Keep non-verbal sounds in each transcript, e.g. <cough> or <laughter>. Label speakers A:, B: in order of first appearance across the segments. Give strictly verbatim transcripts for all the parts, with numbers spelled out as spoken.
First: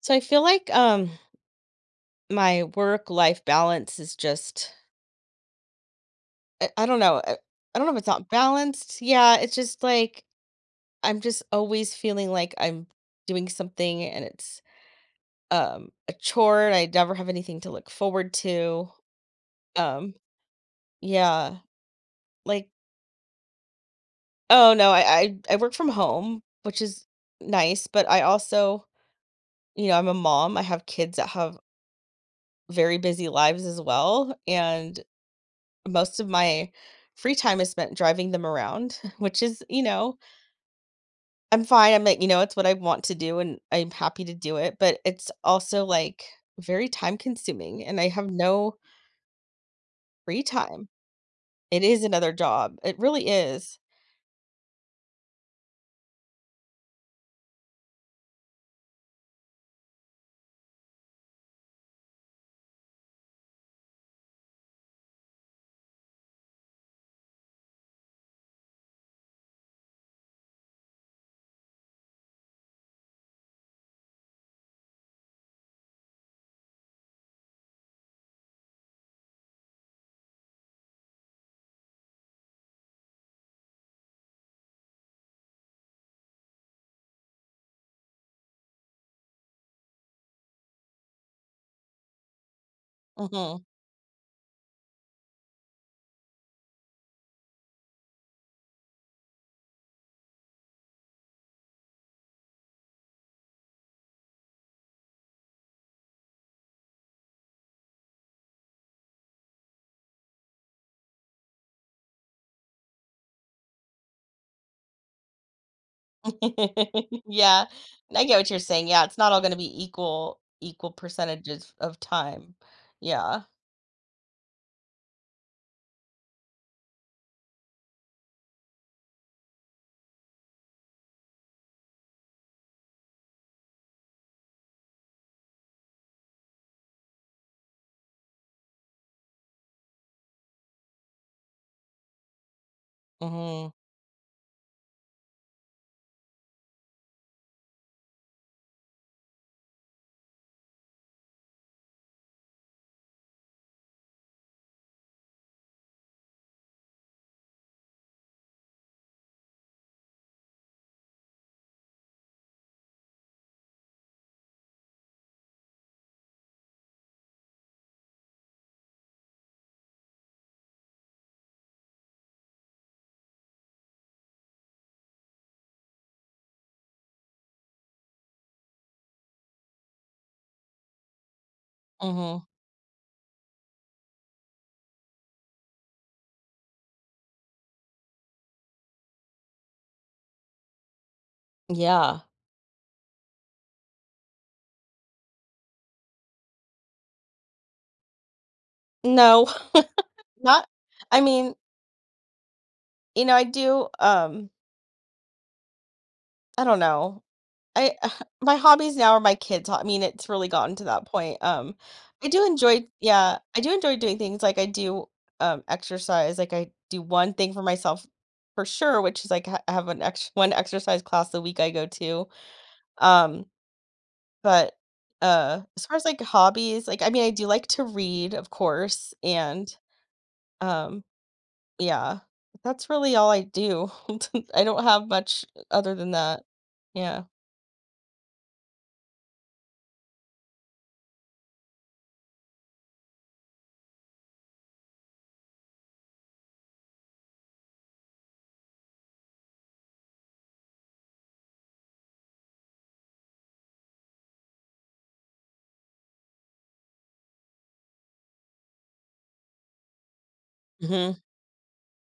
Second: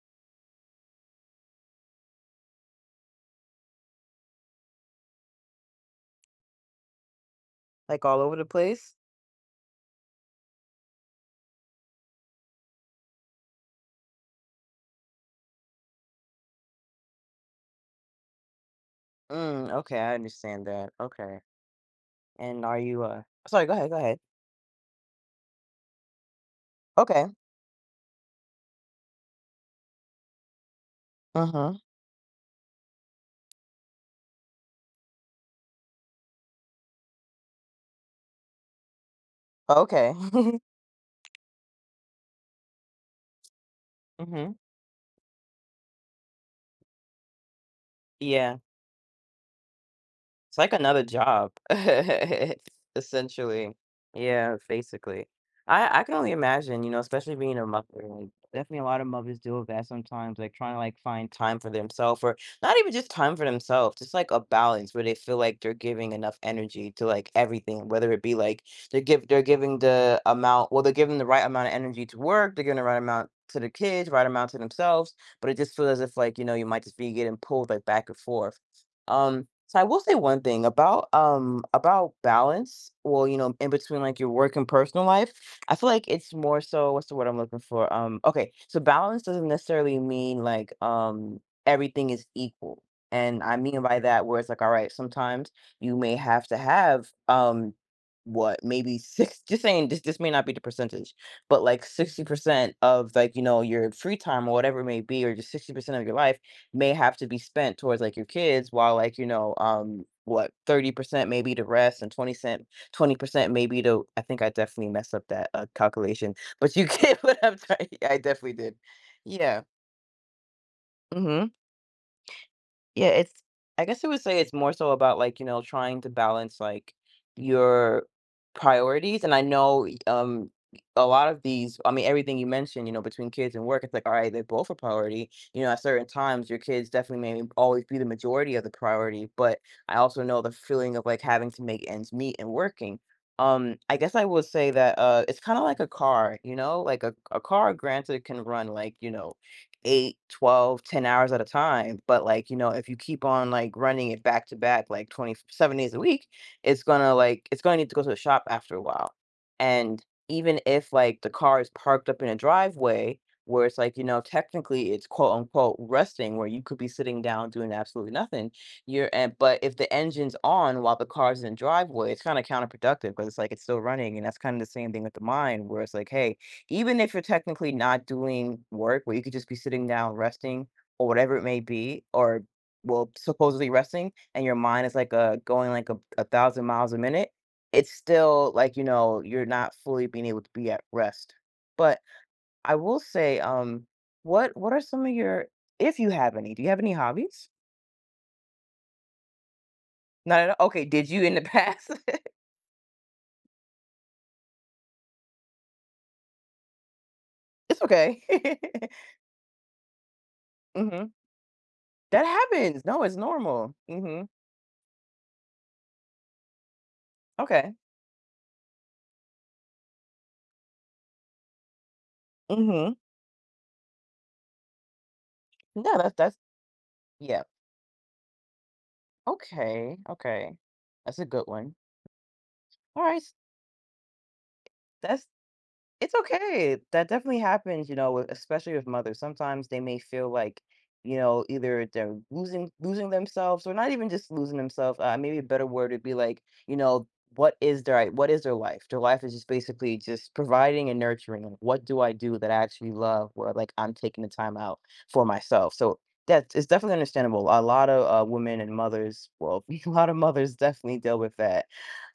A: So I feel like um my work life balance is just I, I don't know. I, I don't know if
B: Like,
A: it's
B: all
A: not
B: over the place?
A: balanced. Yeah, it's just like I'm just always feeling like I'm doing something and it's um a chore and I never have anything to look forward to.
B: Mm, okay,
A: Um
B: I understand that, okay.
A: yeah,
B: And
A: like
B: are you, uh sorry, go ahead, go ahead.
A: oh no, I I, I work from home, which is
B: Okay.
A: nice, but I also, you know, I'm a mom. I have kids that have
B: Mhm.
A: very busy lives as well and most of my free time is spent driving them around. <laughs> which is, you
B: Okay.
A: know,
B: <laughs>
A: I'm fine. I'm like, you know, it's what I want to do and I'm happy to
B: Mhm.
A: do it, but it's also like very time consuming and I have
B: Yeah.
A: no free
B: It's like
A: time.
B: another job,
A: It is another
B: <laughs>
A: job. It really
B: essentially.
A: is.
B: Yeah, basically. I I can only imagine, you know, especially being a mother, like, definitely a lot of mothers deal with that sometimes, like, trying to, like, find time for themselves, or not even just time for themselves, just, like, a balance where they feel like they're giving enough energy to, like, everything, whether it be, like, they give they're giving the amount well, they're giving the right amount of energy to work, they're giving the right amount to the kids, right amount to themselves, but it just feels as if, like, you know, you might just be getting pulled, like, back and forth. Um, so I will say one thing about um about balance. Well, you know, in between like your work and personal life, I feel like it's more so what's the word I'm looking for? Um, okay, so balance doesn't necessarily mean like um everything is equal. And I
A: Hmm.
B: mean by that where it's like, all right, sometimes you may have to have um what maybe six, <laughs> just saying this this may not be the percentage, but like sixty percent of like you know your free time or whatever it may be, or just sixty percent of your life may have to be spent towards like your kids, while like you know um what thirty percent maybe to rest and twenty cent twenty percent maybe to. I think I definitely messed up that uh, calculation, but you <laughs>
A: <laughs>
B: get what I'm
A: Yeah.
B: trying. I
A: I get what
B: definitely
A: you're
B: did.
A: saying. Yeah. It's not all going to
B: Yeah.
A: be equal, equal
B: Hmm.
A: percentages of time.
B: Yeah,
A: Yeah.
B: it's I guess I would say it's more so about, like, you know, trying to balance, like, your priorities, and I know, y um, a lot of these I mean, everything you mentioned, you know, between kids and work, it's like, alright, they're both a priority, you know, at certain times, your kids definitely may always be the majority of the priority, but I also know the feeling of, like, having to make ends meet and working.
A: Hmm.
B: Um, I guess I would say that, uh, it's kinda like a car, you know? Like, a a car, granted, can run, like, you know, eight, twelve, ten hours at a time, but, like, you know, if you keep on, like, running it back to back, like, twenty seven days a week, it's gonna, like it's gonna need to go to the shop after a while, and even if, like, the car is parked up in a driveway where it's, like, you know, technically it's quote, unquote, "resting," where you could be sitting down doing absolutely nothing, you're and but if the engine's on while the car's in the driveway, it's kinda counterproductive counterproductive because it's, like, it's still running, and that's kinda the same thing with the mind where it's, like, "Hey, even if you're technically not doing work, where you could just be sitting down resting or whatever it may be,
A: Hmm.
B: or well supposedly resting, and your mind is like a going like a, a thousand miles a minute, it's still like you know you're not fully being able to be at rest." But
A: Yeah.
B: I will say, um what what are some of your if you have any, do you have any hobbies?
A: No, <laughs>
B: Not at
A: not,
B: all? Okay, did
A: I
B: you in the
A: mean,
B: past?
A: you know, I do, um, I don't know.
B: <laughs> It's
A: I
B: okay.
A: <sighs> my hobbies now are my kids' ho I mean, it's really gotten
B: <laughs>
A: to that
B: Hmm,
A: point, um,
B: that
A: I do
B: happens.
A: enjoy
B: No, it's
A: yeah, I do
B: normal.
A: enjoy doing
B: Hmm.
A: things, like, I do, um, exercise, like, I do one thing for
B: Okay.
A: myself for sure, which is, like, ha I have an ex one exercise class a week I go to,
B: Hmm.
A: um, but, uh, as far
B: Yeah,
A: as,
B: that's
A: like,
B: that's
A: hobbies, like, I mean, I
B: yeah.
A: do like to read, of course, and,
B: Okay, okay.
A: um,
B: That's a good one.
A: yeah, that's
B: All
A: really
B: right,
A: all
B: s-
A: I do. <laughs> I don't have
B: that's
A: much other than
B: it's
A: that.
B: okay. That
A: Yeah.
B: definitely happens, you know, with, especially with mothers. Sometimes they may feel like, you know, either they're losing losing themselves, or not even just losing themselves. Uh, maybe a better word would be like, you know, what is their what is their life? Their life is just basically just providing and nurturing. Like, what do I do that I actually love, where like I'm taking the time out for myself? So that's it's definitely understandable. A lot of uh, women and mothers, well, <laughs> a lot of mothers definitely
A: Mhm.
B: deal with that.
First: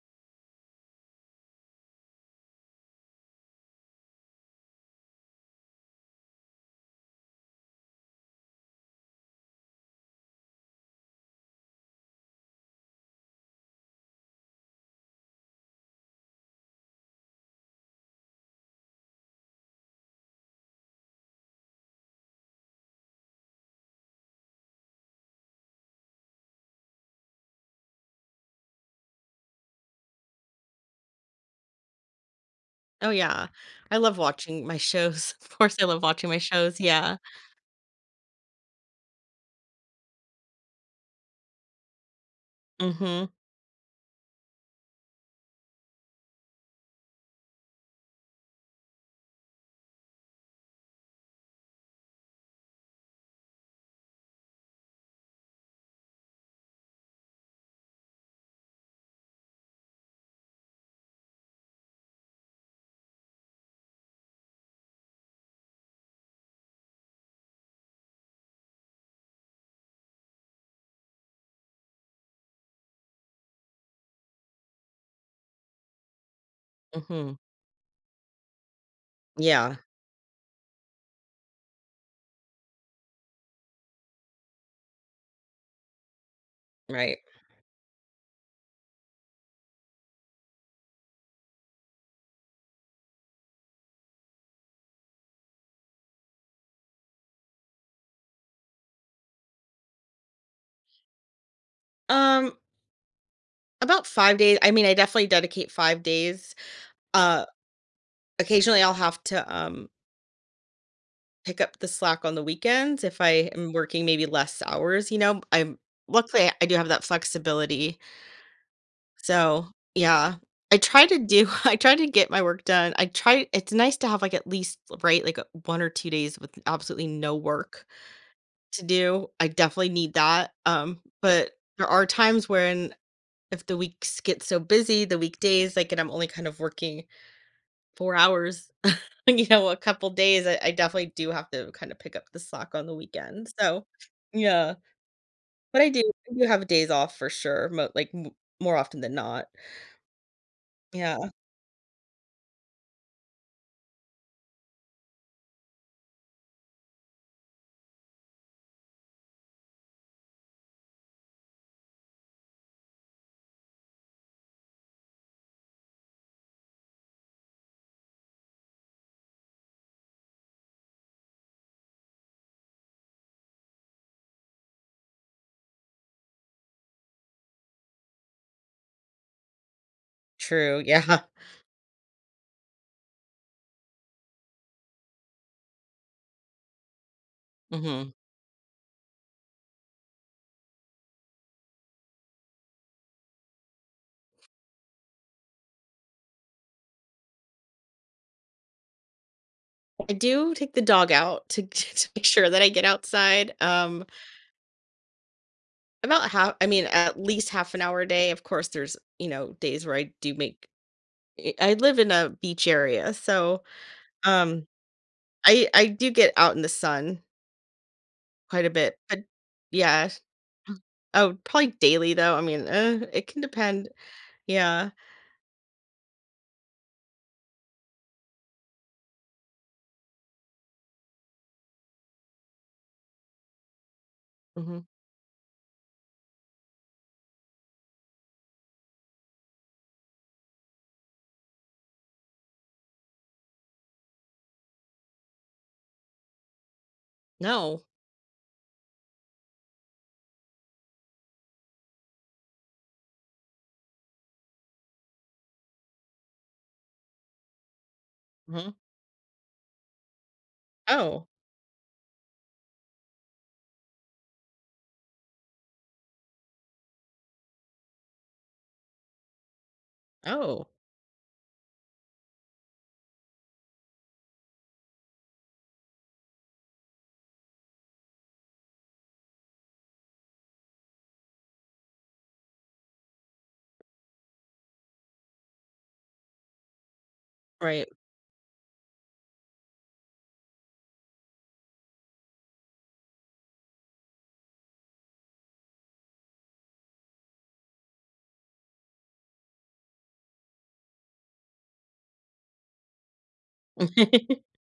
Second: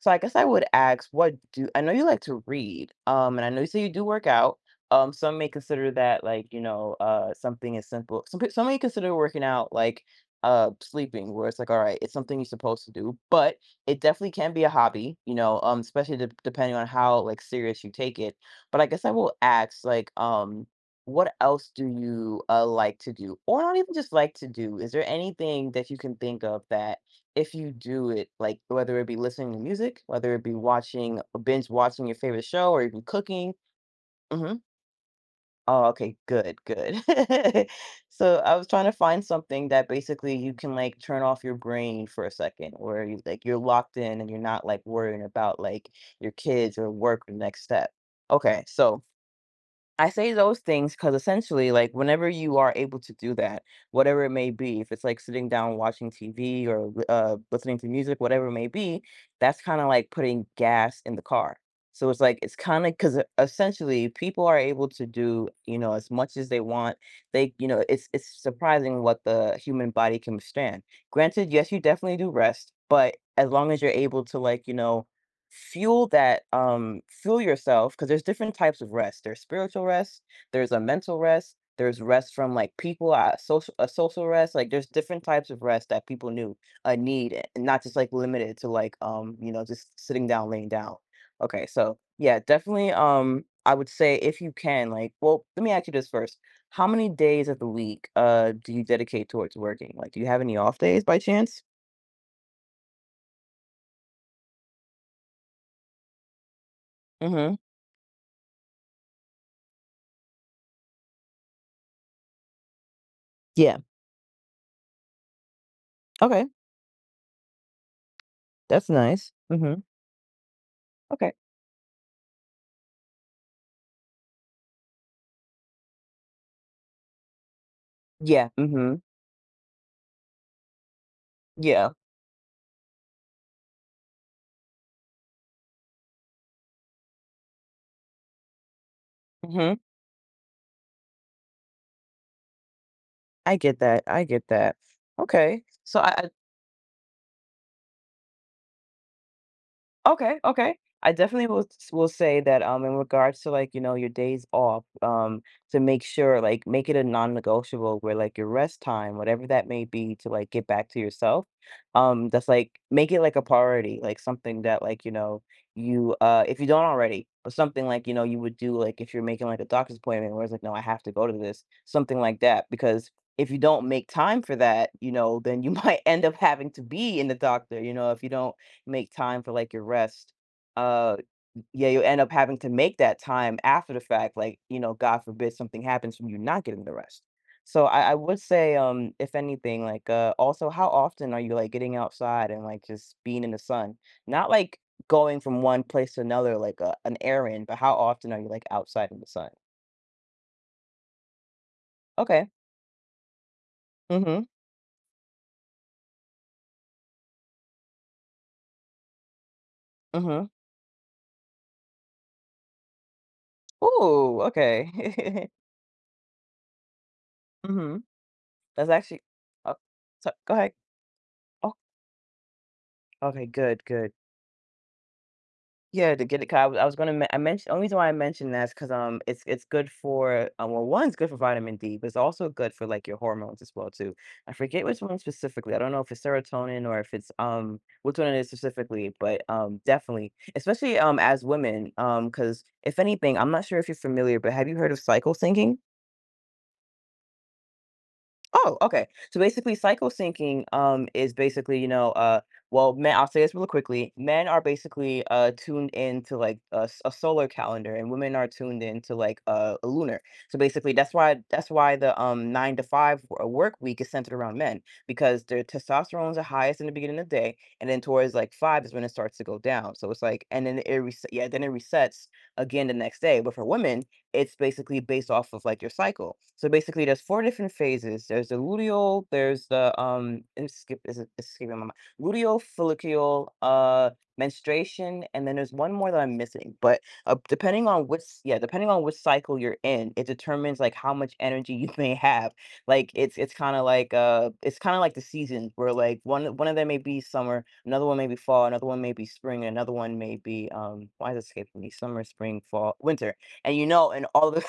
B: So I guess I would ask, what do I know you like to read, um, and I know you say you do work out. Um, some may consider that like, you know, uh, something as simple. Some peo- some may consider working out like uh sleeping, where it's like, all right, it's something you're supposed to do, but it definitely can be a hobby, you know, um, especially de- depending on how like serious you take it. But I guess I will ask, like, um, what else do you uh like to do, or not even just like to do? Is there anything that you can think of that if you do it, like whether it be listening to music, whether it be watching uh, binge watching your favorite show, or even
A: Oh, yeah.
B: cooking?
A: I love
B: Mhm.
A: watching my shows. <laughs> Of course, I
B: Oh,
A: love
B: okay,
A: watching my
B: good,
A: shows,
B: good.
A: yeah.
B: <laughs> So I was trying to find something that basically you can like turn off your brain for a second, where you
A: Mhm,
B: like you're locked in and you're not like worrying about like your kids or work or next step. Okay, so I say those things because essentially, like, whenever you are able to do that, whatever it may be, if it's like sitting down watching T V or li uh, listening to music, whatever it may be, that's kinda like putting gas in the car. So it's like, it's kinda of because essentially, people are able to do, you know, as much as they want. They You know, it's it's surprising what the human body can withstand. Granted, yes, you definitely do rest, but as long as you're able to, like, you know, fuel that um
A: mhm.
B: fuel yourself, because there's different types of rest. There's
A: Yeah,
B: spiritual rest, there's a mental rest, there's rest from like people, uh, social, a social rest, like there's different types of rest that people knew uh,
A: right.
B: need, a- and not just like limited to like um you know just sitting down laying down. Okay, so yeah, definitely, um I would say if you can like well let me ask you this first, how many days of the week uh do you dedicate towards working, like do you have any off days by chance?
A: Um, about five days, I mean, I definitely dedicate five days. Uh,
B: Mm-hmm.
A: Occasionally, I'll have to, um, pick up the slack on the weekends if I am
B: Yeah.
A: working maybe less hours, you know? I'm
B: Okay,
A: Luckily, I do have that flexibility.
B: that's nice.
A: So,
B: Mm-hmm.
A: yeah. I try to
B: Okay.
A: do <laughs> I try to get my work done. I try It's nice to have, like, at least, right, like, uh, one or two days with absolutely no work
B: Yeah,
A: to
B: mhm,
A: do. I definitely need that. Um, but there
B: yeah,
A: are times when if the weeks get so busy, the weekdays, like, and I'm only kind of working four hours, <laughs> you know,
B: mhm,
A: a couple days, I, I definitely do have to kind of pick up the slack on the weekend.
B: I get
A: So,
B: that, I get
A: yeah,
B: that. Okay,
A: but I
B: so
A: do,
B: I
A: I do have days off for sure, mo- like m- more often than not.
B: okay, okay. I
A: Yeah,
B: definitely will s- will say that um in regards to like, you know, your days off, um, to make sure like make it a non-negotiable where like your rest time, whatever that may be, to like get back to yourself. Um, that's like make it like a priority, like something that like, you know, you uh if you don't already, but something like, you know, you would do like if you're making like a doctor's appointment where it's like, no, I have to go to this, something like that. Because if you don't make time for that, you know, then you <laughs> might end up having to be in the doctor, you know, if you don't make time for, like, your rest,
A: true. <laughs>
B: uh,
A: Yeah.
B: yeah, you end up having to make that time after the fact, like, you know, God forbid something happens from you not getting the rest. So
A: Hmm.
B: I I would say, um, if anything, like, uh, also, how often are you, like, getting outside and, like, just being in the sun? Not, like, going from one place to another like a an errand, but how often are you, like, outside in the sun?
A: I do take the dog out to, <laughs> to make sure
B: Okay.
A: that I get outside. Um,
B: Mhm,
A: About half, I mean, at least half an hour a day. Of course, there's, you know, days where I do
B: mhm.
A: make eh, I live in a beach area, so,
B: Ooh,
A: um,
B: okay. <laughs>
A: I I do get out in the sun
B: Mhm.
A: quite a
B: That's
A: bit, but
B: actually oh,
A: yeah.
B: so go ahead.
A: Oh, probably
B: Oh,
A: daily, though. I mean, uh, it can
B: okay, good,
A: depend.
B: good.
A: Yeah.
B: Yeah, to get it, 'cause I was I was gonna men I mentioned only reason why I mentioned that is because um, it's it's good for, um. Well, one, it's good for vitamin D, but it's also good for, like, your hormones as well too. I
A: Mhm.
B: forget which one specifically, I don't know if it's serotonin or if it's, um, which one it is specifically, but, um, definitely, especially, um, as women, um, because if anything, I'm not sure if you're familiar, but have you heard of cycle syncing?
A: No.
B: Oh, okay. So basically, cycle syncing um, is basically, you know, uh, well, men, I'll say this really quickly. Men are basically uh, tuned into like a, s- a solar calendar, and women are
A: Mhm.
B: tuned into like a, a lunar. So basically, that's
A: Oh.
B: why that's why the um, nine to five w- uh, work week is centered around men because their testosterone's the highest in the beginning of the day, and then towards like five is when it starts to go down. So it's like,
A: Oh,
B: and then it res- yeah, then it resets again the next day. But for women, it's basically based off of like your cycle. So basically, there's four different phases. There's the luteal. There's the um. It's skip is it it's escaping my mind. Luteal, follicular, uh, menstruation, and then there's one more that I'm missing. But uh, depending
A: right.
B: on which yeah, depending on which cycle you're in, it determines like how much energy you <laughs> may have. Like it's it's kind of like uh, it's kind of like the seasons where like one one of them may be summer, another one may be fall, another one may be spring, and another one may be um. Why is it escaping me? Summer, spring, fall, winter and you know, in
A: <laughs>
B: all the,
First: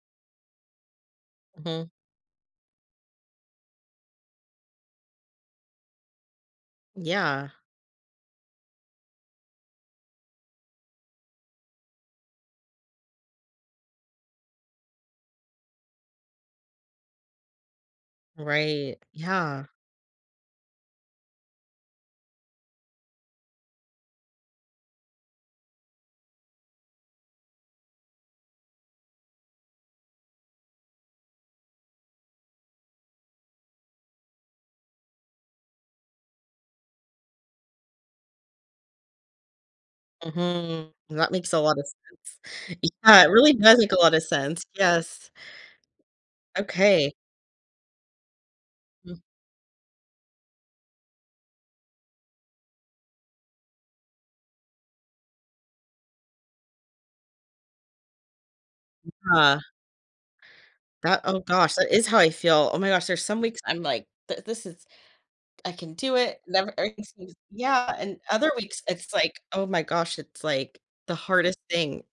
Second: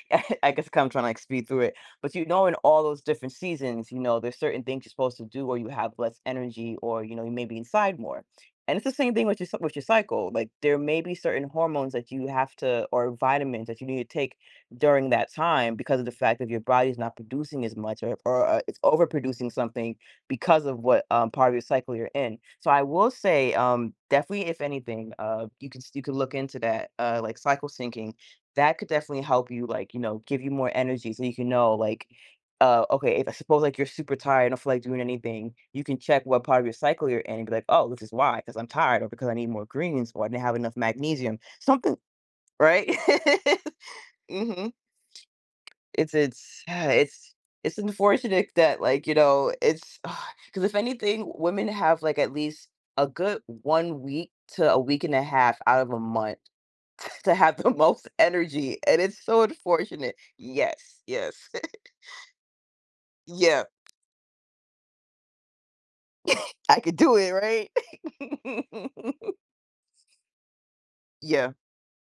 B: <laughs> I I guess 'cause I'm trying to like speed through it,
A: Mhm.
B: but you know, in all those different seasons, you know, there's certain things you're supposed to do, or you have less energy, or you know, you may
A: Yeah.
B: be inside more. And it's the same thing with your cy- with your cycle. Like there may be certain hormones that you have to, or vitamins that you need to take during that time because of the fact that your body is not producing as much, or or uh, it's
A: Right.
B: overproducing
A: Yeah.
B: something because of what um, part of your cycle you're in. So I will say, um, definitely, if anything, uh, you can s- you can look into that, uh, like cycle syncing that could definitely help you, like, you know, give you more energy so you can know, like, uh, okay, if I suppose, like, you're super tired and don't feel like doing anything, you can check what part of your cycle you're in and be like, "Oh, this is why, because 'cause I'm tired," or, "Because I need more greens," or, "I didn't have enough
A: Mhm. That
B: magnesium."
A: makes a lot of
B: Something
A: sense.
B: right?
A: Yeah, it really
B: <laughs>
A: does make a lot of sense.
B: Mhm.
A: Yes.
B: It's it's <sighs>
A: Okay.
B: it's it's unfortunate that, like, you
A: Mhm.
B: know, it's <sighs> because if anything, women have, like, at least a good one week to a week and a half out of a month <laughs> to have the most energy, and it's so unfortunate. Yes,
A: That
B: yes.
A: Oh gosh, that is how I feel. Oh my gosh, there's some weeks
B: <laughs> Yeah,
A: I'm like, "Th This is, I can do it." Never <laughs>
B: I could
A: everything
B: do it,
A: seems,
B: right?
A: yeah, and other weeks it's
B: <laughs>
A: like, "Oh my gosh," it's like the
B: Yeah.
A: hardest thing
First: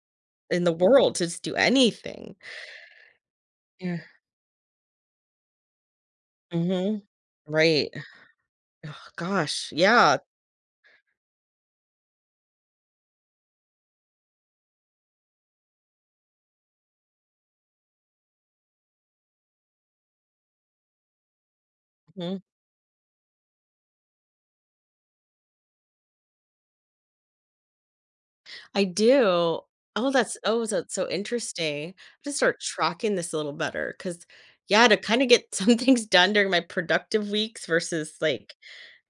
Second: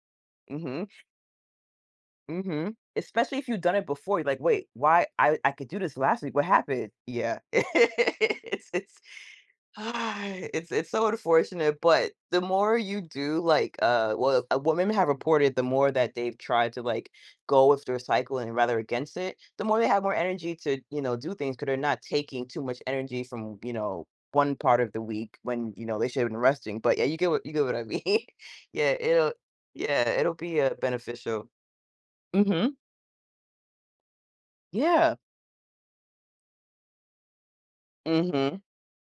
B: Mm
A: in the
B: hmm.
A: world to just do anything.
B: Mm hmm. Especially if you've done it
A: Yeah.
B: before, you're like, wait, why I I could do this last week? What happened?
A: Mhm.
B: Yeah. <laughs>
A: Right.
B: it's it's
A: Oh gosh, yeah.
B: Ah, It's it's so unfortunate, but the more you do, like, uh, well, uh, women have reported the more that they've tried to like go with their cycle and rather against it, the more they have more energy to you know do things because they're not
A: Mhm.
B: taking too much energy from you know one part of the week when you know they should have been resting. But yeah, you get what you get what I mean. <laughs>
A: I
B: Yeah, it'll
A: do.
B: yeah
A: Oh,
B: it'll
A: that's
B: be
A: oh,
B: uh,
A: that's so
B: beneficial.
A: interesting. I just start
B: Mm-hmm.
A: tracking this a little better because yeah, to
B: Yeah.
A: kinda get <laughs> some things done during my productive weeks versus like
B: Mm-hmm.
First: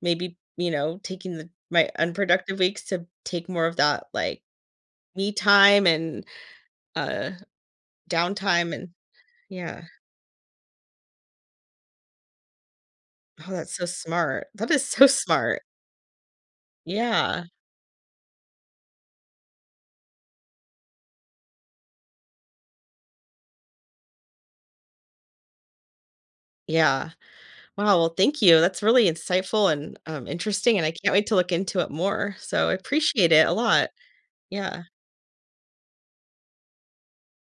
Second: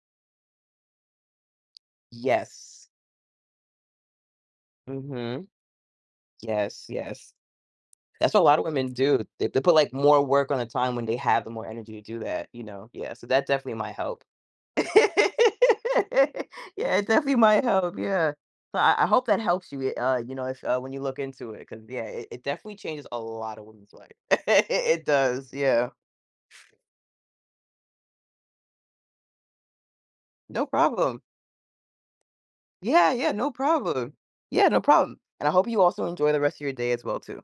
A: maybe, you know, taking the my unproductive weeks
B: Yes.
A: to take more of that, like, me
B: Mm-hmm.
A: time and,
B: Yes.
A: uh,
B: Yes. That's what a lot of
A: downtime and
B: women do. They, they put
A: yeah.
B: like more work on the time when they have the more energy to do that, you know? Yeah. So that
A: Oh,
B: definitely
A: that's so
B: might help.
A: smart. That
B: <laughs>
A: is so <laughs>
B: Yeah,
A: smart.
B: it definitely
A: Yeah.
B: might help. Yeah. So I, I hope that helps you, uh, you know, if uh, when you look into it, because yeah, it, it definitely changes a lot of women's life. <laughs> It does. Yeah.
A: Yeah. Wow, well, thank you. That's really insightful and, um,
B: No
A: interesting, and I can't
B: problem.
A: wait to look into it more. So I
B: Yeah.
A: appreciate
B: Yeah.
A: it
B: No
A: a lot.
B: problem. Yeah. No
A: Yeah.
B: problem. And I hope you also enjoy the rest of your day as well, too.